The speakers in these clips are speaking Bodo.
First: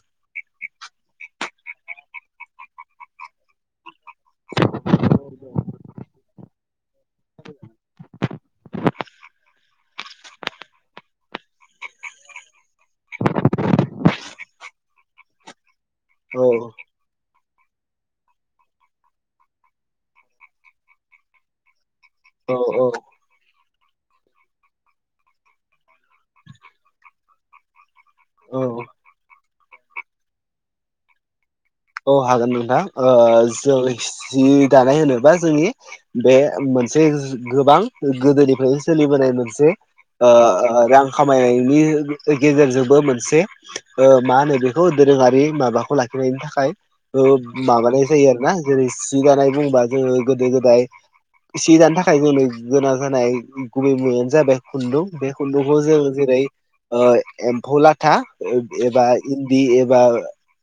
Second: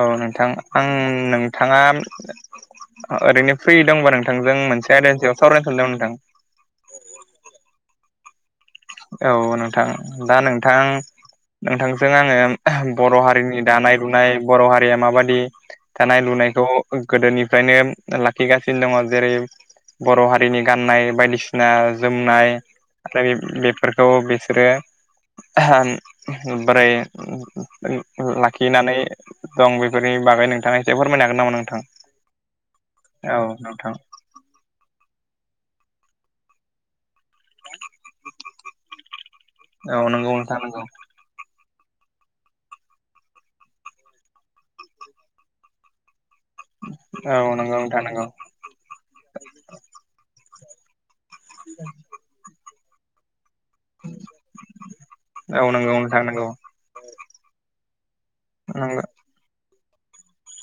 औ नोंथां आं नोंथाङा ओरैनो फ्रि दंबा नोंथांजों मोनसे आयदानि सायाव सावरायनो सानदोंमोन नोंथां [inaudible] औ नोंथां दा नोंथां नोंथांजों आङो बर' हारिनि दानाय लुनाय बर' हारिया माबादि दानाय लुनाय खौ गोदोनिफ्रायनो लाखिगासिनो दङ जेरै बर' हारिनि गाननाय बायदिसिना जोमनाय औ आरो बेफो फोरखौ बिसोरो बोरै औ लाखिनानै दं बेफोरनि बागै नोंथा एसे फोरमाय हागोन नामा नों औ हागोन नोंथां जों नोंथां जि दानाय होनो बा जोंनि बे मोनसे गोबां गोदोनिफ्रायनो सोलिबोनाय मोनसे औ नंगौ नोंथां नंगौ रां खामायनाय नि ओ गेजेरजोंबो मोनसे मा होनो बेखौ दोरोङारि माबाखौ लाखिनायनि था औ नंगौ नोंथां माबानाय नंगौ जायो आरो ना जेरै सि दानाय बुंबा जोङो गोदो गोदाय एसे जानो थाखाय जोंनो गोनां जानाय गुबै मुवायानो जाबाय खुन्दुं बे औ खुन्दुंखौ नंगौ जों नोंथां जेरै नंगौ एमफौ लाथा नंगौ एबा इन्दि बा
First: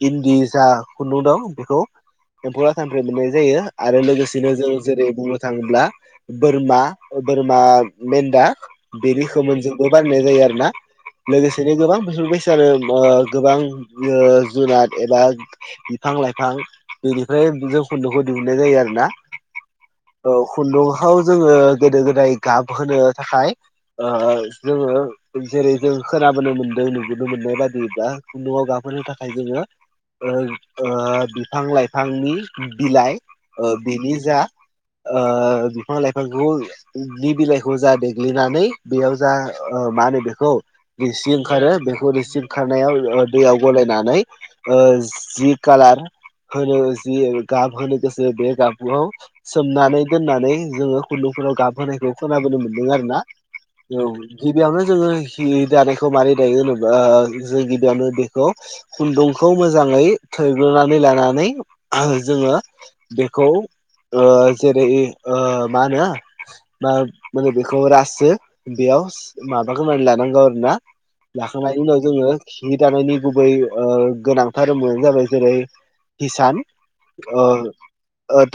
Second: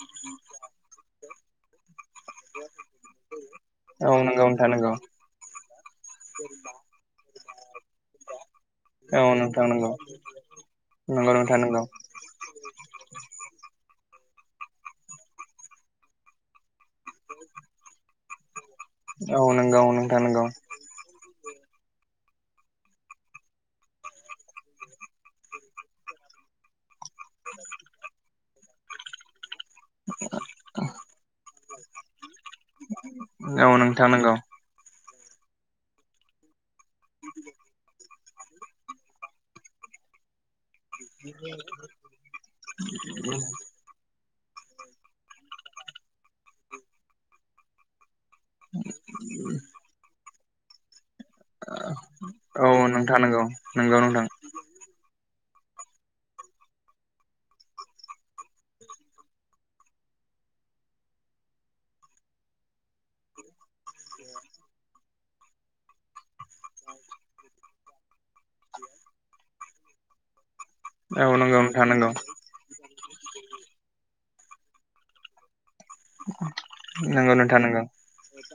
इन्दि जा खुन्दुं दं बेखौ एम्फौ लाथानिफ्राय मोननाय जायो आरो औ नंगौ लोगोसेनो नोंथां जों नंगौ जेरै बुंनो थाङोब्ला बोरमा बोरमा मेन्दा बे औ नोंथां नंगौ खोमोनजोंबो बायनाय जायो आरो ना नंगौ नोंथां लोगोसेनो नंगौ गोबां बोसोर बैसोआनो गोबां जुनार एबा बिफां लाइफां बेनिफ्राय जों खुन्दुंखौ दिहुननाय जायो आरो ना औ नंगौ खुन्दुंखौ जोङो गोदो गोदाय गाब होनो थाखाय ओ जोङो जेरै जों खोनाबोनो मोनदों नुनो मोननाय बादि दा खुन्दुाव गाखोनो थाखाय जोङो ओ बिफां लाइफांनि बिलाइ नोंथां बेनि नंगौ जा ओ बिफां लाइफांखौनि बिलाइखौ जादों देग्लिनानै बेयाव जा मा होनो बेखौ रेसि ओंखारो बेखौ रिसि ओंखारनायाव दैयाव गलायनानै जि कालार होनो जि गाब होनो गोसो बे गाबुआव सोमनानै दोननानै जोङो खुन्दुं'फोराव गाबहोनायखौ खोनाबोनो औ नोंथां नंगौ औ मोन्दों आरो नोंथां ना नंगौ नंगौ औ नोंथां गिबियावनो जोङो जि दानायखौ मारै दायो होनोबा जों गिबियावनो बेखौ खुन्दुंखौ मोजाङै थैग्लोनानै लानानै जोङो बेखौ आ जेरै मा होनो मा माने बेखौ रासो बेयाव माबाखौनानै लानांगौ आरो ना औ लाखांनायनि उनाव जोङो जि दानायनि गुबै गोनां धोरोमानो जाबाय जेरै किसान नंगौ ओ नोंथां नंगौ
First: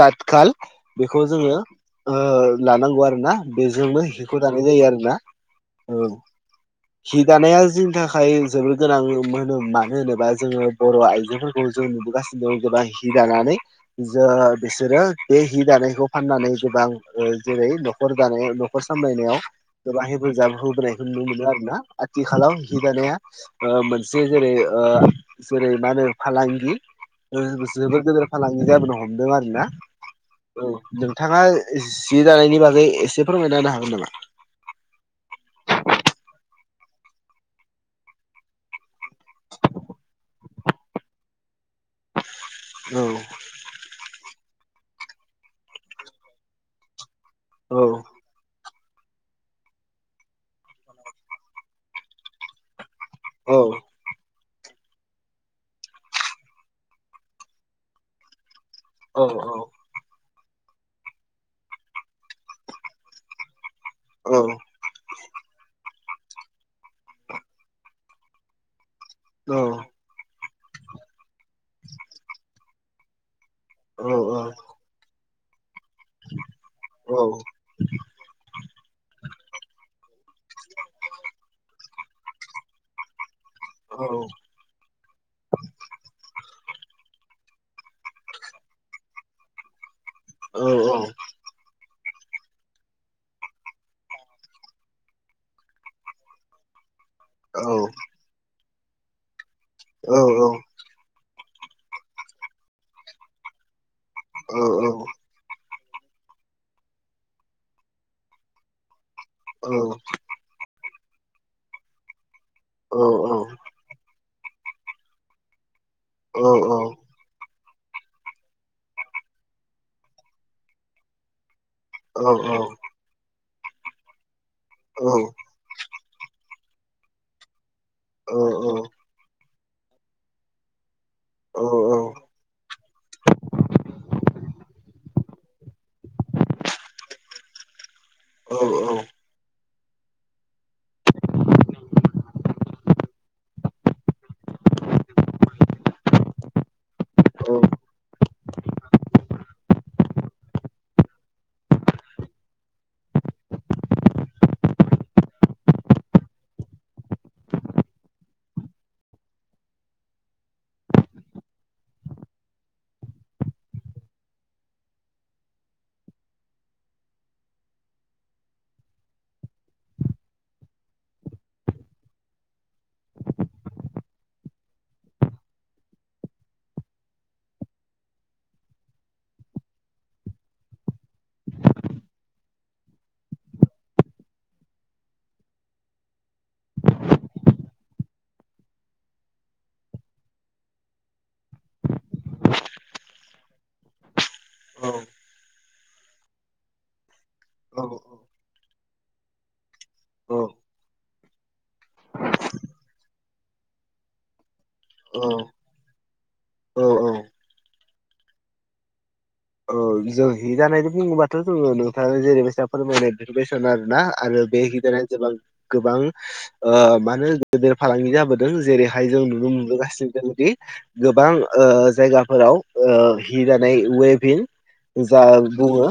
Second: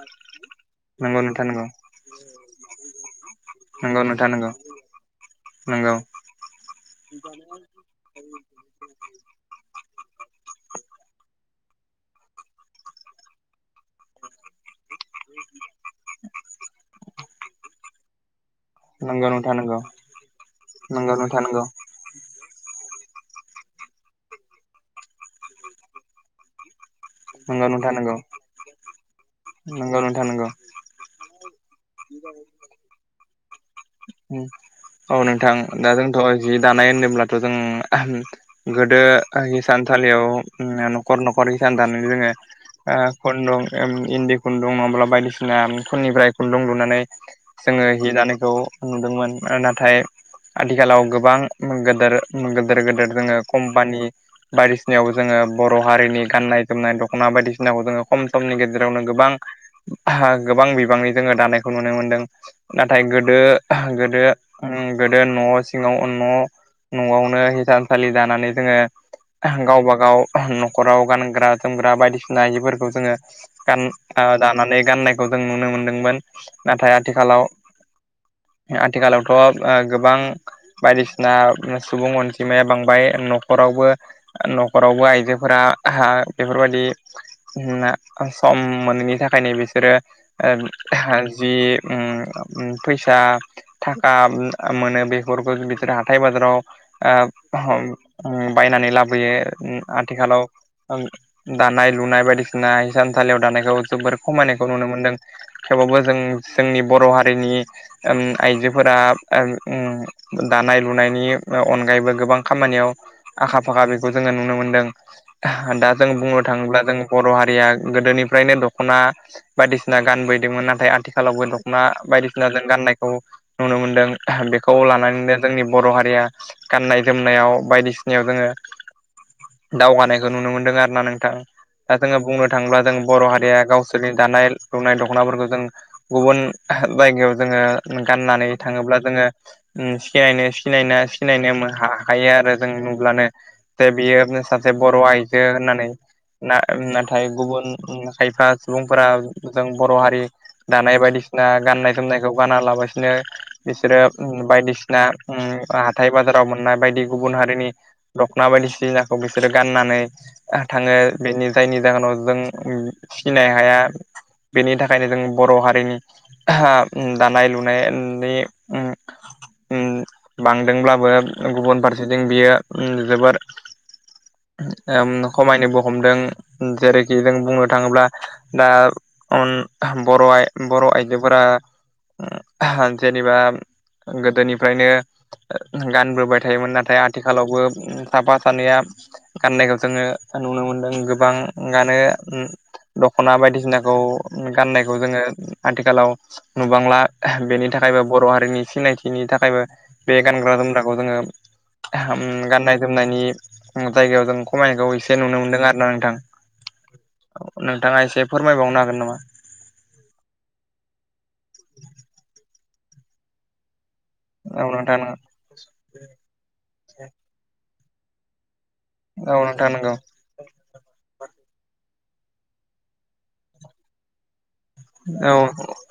ततखाल नंगौ बेखौ नोंथां जोङो नंगौ ओ लानांगौ आरो ना बेजोंनो हिखौ दानाय जायो आरो ना नोंगौ ओ हि दानाया जोंनि थाखाय जोबोर गोनां मोनो मानो होनोबा जोङो बर' आइ जोफोरखौ जों नुबोगासिनो दं गोबां हि दानानै जो बिसोरो बे हि दानायखौ फाननानै गोबां जेरै न'खरानाय नखर सा मलायनायाव नोंथां नंगौ नोंथां नंगौ गोबां हेफाजाब होबोनायखौ नंगौ नुनो मोनो आरो ना आथिखालाव हि जानाया मोनसे जेरै जेरै मा होनो फालांगि नोंथां जोबोर नंगौ गोदोर फालांगि जाबोनो हमदों आरोना नंगौ नोंथां नंगौ नोंथां नंगौ औ नोंथाङा जि दानायनि बागै एसे फोरमायना हा औ नोंथां दा जोंथ' जि दानाय होनोब्लाथ' जों गोदो हिसानसालियाव न'खर न'खर हिसान दानानै जोङो औ खुन्दुं इन्दि खुन्दुं मङाब्ला बायदिसिना खननिफ्राय खुन्दुं लुनानै औ जोङो हि लानायखौ नुदोंमोन नाथाय आथिखालाव गोबां गोदोर गेदेर गेदेर जोङो औ कम्पानि बायदिसिनायाव जोङो बर' हारिनि गाननाय जोमनाय दख'ना बायदिसिनाखौ जोङो खम समनि गेजे रावनो औ गोबां गोबां बिबांनि जोङो दानायखौ नुनो मोनदों नाथाय गोदो गोदो औ गोदो न' सिङाव न' न'आवनो हिसानसालि जानानै औ जोङो गावबा गाव न'खराव गानग्रा जोमग्रा बायदिसिना आइजोफोरखौ जोङो गान दानानै गाननाय खौ जों नुनो मोनदोंमोन नाथाय आथिखालाव आथिखालावथ' गोबां बायदिसिना सुबुं अनजिमाया बांबाय न'खरावबो न'खरावबो आइजोफोरा बेफोरबायदि सम मोनैनि थाखायनो बिसोरो जि उम फैसा थाखा मोनो बेफोरखौ बिसोर हाथाय बाजाराव बायनानै लाबोयो आथिखालाव दानाय लुनाय बायदिसिना हिसानसालियाव दानायखौ जोबोर खमायनायखौ नुनो मोनदों थेवबाबो जों जोंनि बर' हारिनि आइजोफोरा दानाय लुनायनि अनगायैबो गोबां खामानियाव आखा फाखा बेखौ जोङो नुनो मोनदों दा जों बुंनो थाङोब्ला जों बर' हारिया गोदोनिफ्रायनो दख'ना बायदिसिना गानबोदोंमोन नाथाय आथिखालावबो मा औ बायदिसिना जों गाननायखौ नुनो मोनदों बेखौ लानानैनो जोंनि बर' हारिया गाननाय जोमनायाव बायदिसिनायाव जोङो दावगानायखौ नुनो मोनदों आरोना नों दा जोङो बुंनो थाङोब्ला जों बर' हारिया गावसोरनि दानाय लुनाय दख'नाफोरखौ जों गुबुन जायगायाव जोङो गाननानै थाङोब्ला जोङो सिनायनो सिनाय सिनायनो हाखायो आरो जों नुब्लानो जे बियो सासे बर' आइजो होननानै नाथाय गुबुन खायफा सुबुंफोरा जों बर' हारि दानाय बायदिसिना गाननाय जोमनायखौ गाना लाबो मासिनो बिसोरो बायदिसिना हाथाय बाजाराव मोननाय बायदि गुबुन हारिनि दखना बायदिसिनाखौ बिसोरो गाननानै थाङो बेनि जायनि जाहोनाव जों सिनाय हाया बेनि थाखायनो जों बर' हारिनि दानाय लुनाय माने बांदोंब्लाबो गुबुन फारसेथिं बियो जोबोर [inaudible] खमायनोबो हमदों जेरैखि जों बुंनो थाङोब्ला दान बर' बर' आइजोफोरा जेनेबा गोदोनिफ्रायनो गानबोबाय थायोमोन नाथाय आथिखालावबो साफा सानैया गाननायखौ जोङो नुनो मोनदों गोबां आनो दख'ना बायदिसिनाखौ गाननायखौ जोङो आथिखालाव नुबांला बेनि थाखायबो औ बर' हारिनि सिनायथि बिनि थाखायबो बे गानग्रा जोमग्राखौ जोङो गाननाय जोमनायनि जायगायाव जों खमायनायखौ एसे नुनो मोनदों आरो ना नोंथां औ नोंथाङा एसे फोरमायबावनो हागोन नामा औ जों हि जानाय बुङोबाथ' जोङो नोंथां जेरैबायसा फोरमायनाय इफरमेसन आरो ना आरो बे औ नोंथां हिदिरानो बां गोबां मा होनो गेदेर फालांगि जाबोदों जेरैहाय जों औ नुनो नोंथां नंगौ मोनबोगासिनो ददि गोबां जायगाफोराव हि दानाय वेभिन जा औ बुङो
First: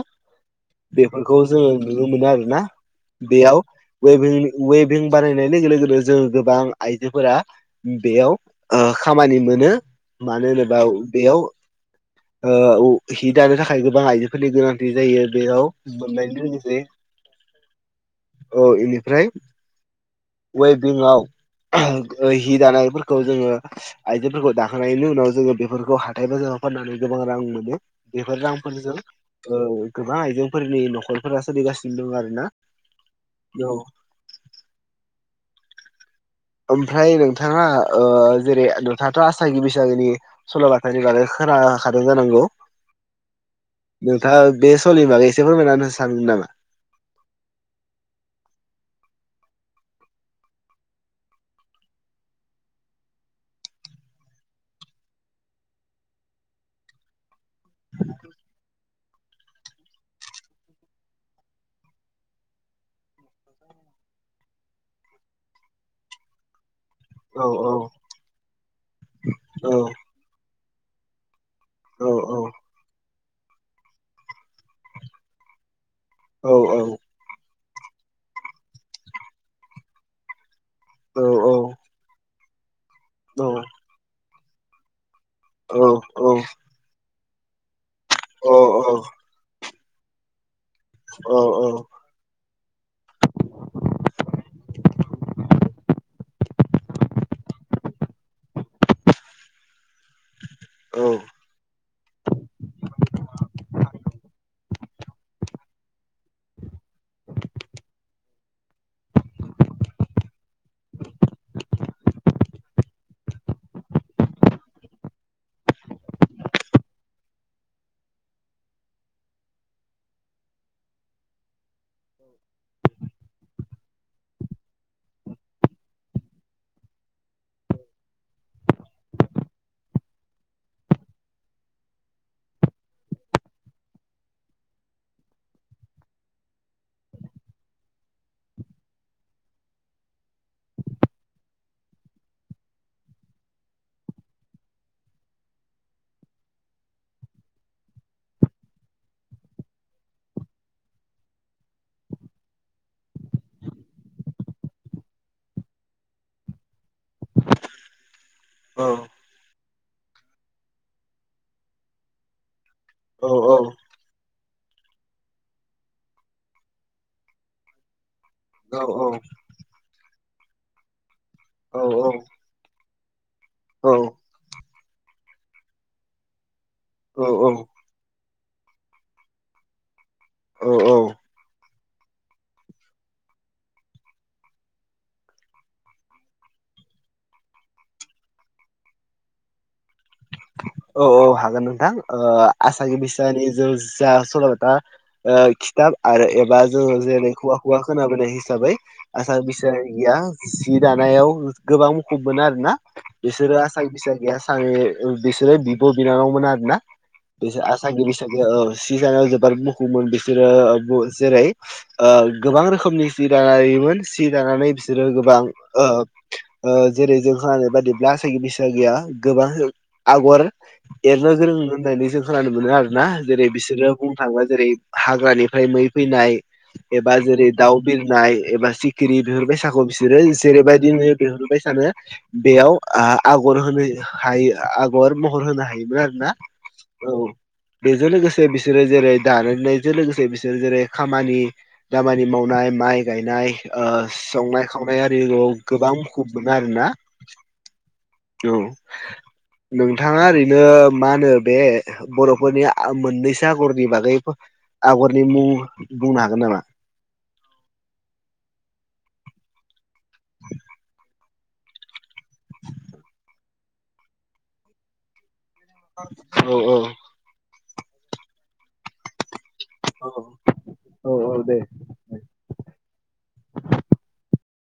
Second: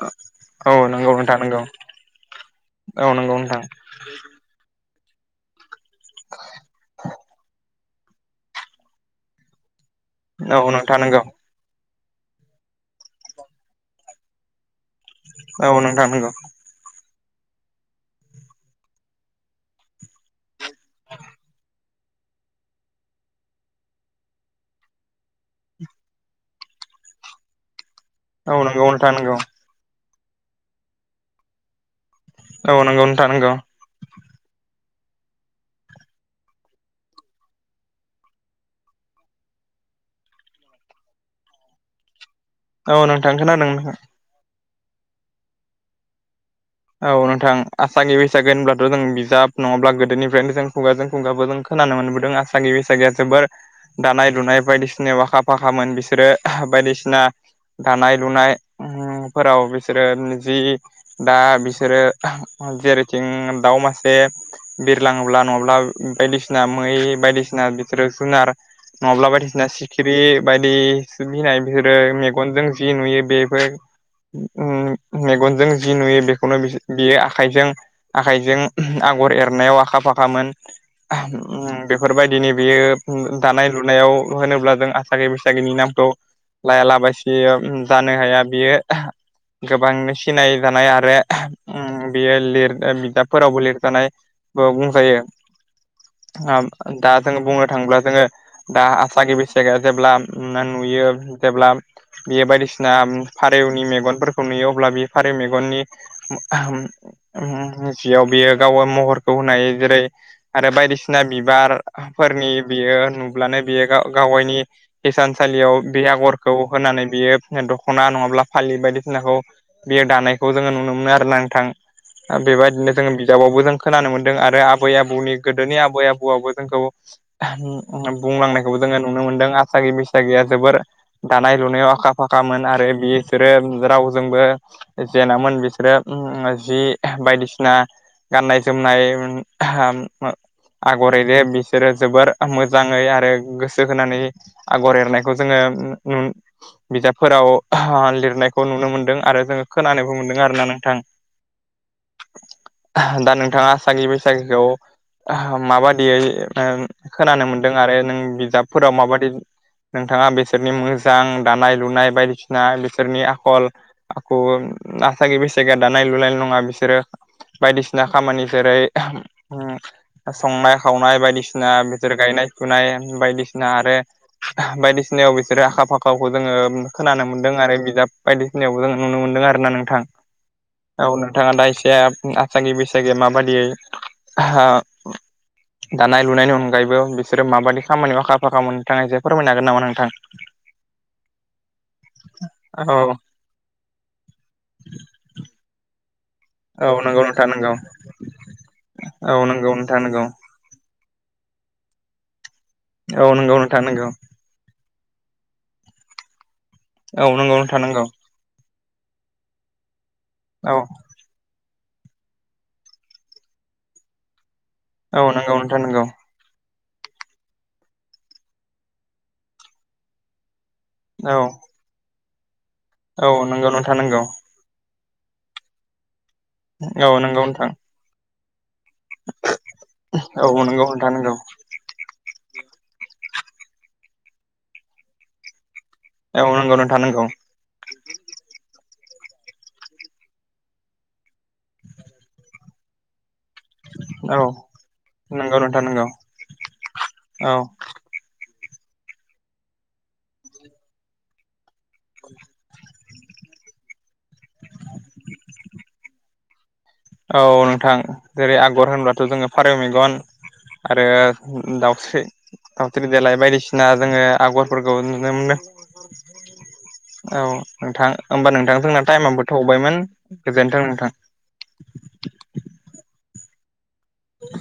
औ नंगौ नोंथां बेफोरखौ नंगौ जोङो नुनो मोनो आरोना औ नंगौ बेयाव नोंथां वेभिं वेभ बानायनाय लोगो लोगोनो जों गोबां आइजोफोरा बेयाव खामानि मोनो मानो औ होनोबा नोंथां नंगौ बेयाव हि दानो थाखाय गोबां आइजोफोरनि गोनांथि जायो बेयाव औ नोंथां मोन नंगौ लोगोसे औ बेनिफ्राय वेभिंआव हि दानायफोरखौ जोङो आइजोफोरखौ दाखोनायनि उनाव जोङो बेफोरखौ हाथाय बाजार फाननानै गोबां रां मोनो बेफोर औ नंगौ रांफोरजों नोंथां नंगौ गोबां आइजेंफोरनि नखरफोरा सोलिगासिनो दं आरो औ नंगौ नोंथां नंगौ ओमफ्राय नोंथाङा जेरै नोंथाङाथ' आसागि बैसागिनि सल' बाथानि बागै खोनाखादों जानांगौ औ नोंथां खोनादों नोंथां सलि बागै एसे फोरमायनानै होनो सानदों नामा? औ नोंथां आसामि बैसागि होनब्लाथ' जों बिजाब नङाब्ला गोदोनिफ्रायनो जों खुंगाजों खुंगाबो जों खो खोनानो मोनबोदों आसागि बैसागिया जोबोर दानाय लुनाय बायदिसिनायाव आखा फाखामोन बिसोरो बायदिसिना दानाय लुनाय फोराव बिसोरो जि दा बिसोरो जेरैथिं दाउ मासे बिरलाङोब्ला नङाब्ला बायदिसिना मै औ बायदिसिना औ बिसोरो जुनार नङाब्ला बायदिसिना औ सिखिरि बायदि बिनाय बिसोरो औ मेगनजों जि नुयो बेफोर मेगनजों जि नुयो बे बे औ बियो आखाइजों आखाइजों आगर एरनायाव आखा फाखामोन औ बेफोरबायदिनि बियो औ दानाय लुनायाव होनोब्ला जों आसा गि बैसागनि औ नामखौ लायालाबासिनो जानो हाया औ बियो औ गोबांनो सिनाय जानाय बेयो लिर बिदाबफोरावबो लिरजानायबो बुंजायो दा जोंङो बुंनो थाङोब्ला जोङो दा आसागि बैसागिया जेब्ला औ नुयो जेब्ला बे बायदिसिना फारौनि मेगनफोरखौ नुयो अब्ला बे फारेउ मेगननि मिथियाव बियो गाव महरखौ होनो हायो जेरै आरो बाय बायदिसिना बिबार फोरनि बियो नुब्लानो बियो गावगायनि हिसान सालियाव बे आगरखौ होनानै बियो दख'ना नङाब्ला फालि बायदिसिनाखौ बियो दानायखौ जोङो नुनो मोनो आरो ना नोंथां बेबायदिनो जों बिजाबावबो जों खोनानो मोन्दों आरो आबै आबौनि गोदोनि आबै आबौआबो जोंखौ बुंलांनायखौबो जोङो नुनो मोनदों आसागि बैसागिया जोबोर दानाय लुनायाव आखा आखा फाखामोन आरो बिसोरो रावजोंबो जेनामोन बिसोरो जि बायदिसिना गाननाय जोमनाय आगर एरो बिसोरो जोबोर मोजाङै आरो गोसो होनानै आगर एरनायखौ जोङो बिजाबफोराव लिरनायखौ नुनो मोनदों आरो जोङो खोनानोबो मोनदों आरोना नोंथां दा नोंथाङा आसागि बैसागिखौ माबादियै ओ खोनानो मोनदों आरो नों बिजाबफोराव औ माबादि नोंथाङा बिसोरनि मोजां दानाय लुनाय बायदिसिना औ बिसोरनि आखल आसागि बैसागिआ दानाय लुनायल नङा बिसोरो बायदिसिना खामानि जेरै संनाय खावनाय बायदिसिना बिदोर गायनाय फुनाय बायदिसिना आरो बायदिसिनायाव बिसोरो आखा फाखाखौ जोङो खोनानो मोन्दों आरो बिजाब बायदिसिनायावबो जोङो नुनो मोनदों आरो ना नोंथां औ नोंथाङा दा एसे जे आसागि बैसागि माबायदियै दानाय लुनायनि अनगायैबो बिसोरो माबायदि खामानियाव आखा फाखा मोन नोंथाङा एसे फोरमायनो हागोन नामा नोंथां औ औ हागोन नोंथां औ आसागि बैसारि जो जा सल' बाथा आरो एबा औ जोङो नंगौ जेरै नोंथां खुगा नंगौ खुगा खोनाबोनाय हिसाबै औ आसागि नंगौ नोंथां बैसागिआ नंगौ जि दानाय याव गोबां मुखुब मोनो आरोना औ बिसोरो नंगौ नोंथां आसगि नंगौ बैसागिया बिसोरो बिब' बिनानावमोन आरो ना औ नंगौ बिसोर नोंथां आसागि नंगौ बैसागिया सि दानायाव जोबोर मुखुबमोन बिसोरो औ जेरै गोबां रोखोमनि सि दायोमोन सि दानानै बिसोरो औ गोबां नंगौ नोंथां नंगौ ओ जेरै जों खोनानाय बादिब्ला आसागि बैसागिया गोबां आगर एरनो औ गोरों होननानै जों खोनानो मोनो आरोना औ जेरै नंगौ बिसोरो नोंथां बुंनो नंगौ थाङोबा जेरै हाग्रानिफ्राय मै फैनाय एबा औ नंगौ जेरै नोंथां दाउ बिरनाय एबा सिखिरि बिहरबायसाखौ बिसोरो औ नंगौ जेरैबायदि नोंथां नुयो नंगौ बिहरबाय सानो बेयाव आ आगर होनो हायो आगर महर होनो हायो मोन आरोना औ नंगौ नोंथां औ नंगौ बेजों लोगोसे बिसोरो जेरै दानायनायजों लोगोसे बिसोर जेरै खामानि दामानि मावनाय माइ गायनाय ओ औ संनाय-खावनाय आरि नंगौ नोंथां गोबां नंगौ मुखुब मोनो आरोना औ औ नोंथाङा ओरैनो मा होनो बे बर'फोरनि मोननैसो आगरनि बागै आगरनि मुं बुंनो हागोन नामा? औ नोंथां जेरै आगर होनब्लाथ' जोङो फारौ मेगन आरो दाउस्रि दाउस्रि देलाय बायदिसिना जोङो आगरफोरखौ नुनो मोनो औ औ औ नोंथां ओमबा नोंथां जोंना टाइमाबो थौबायमोन औ गोजोनथों औ नोंथां औ दे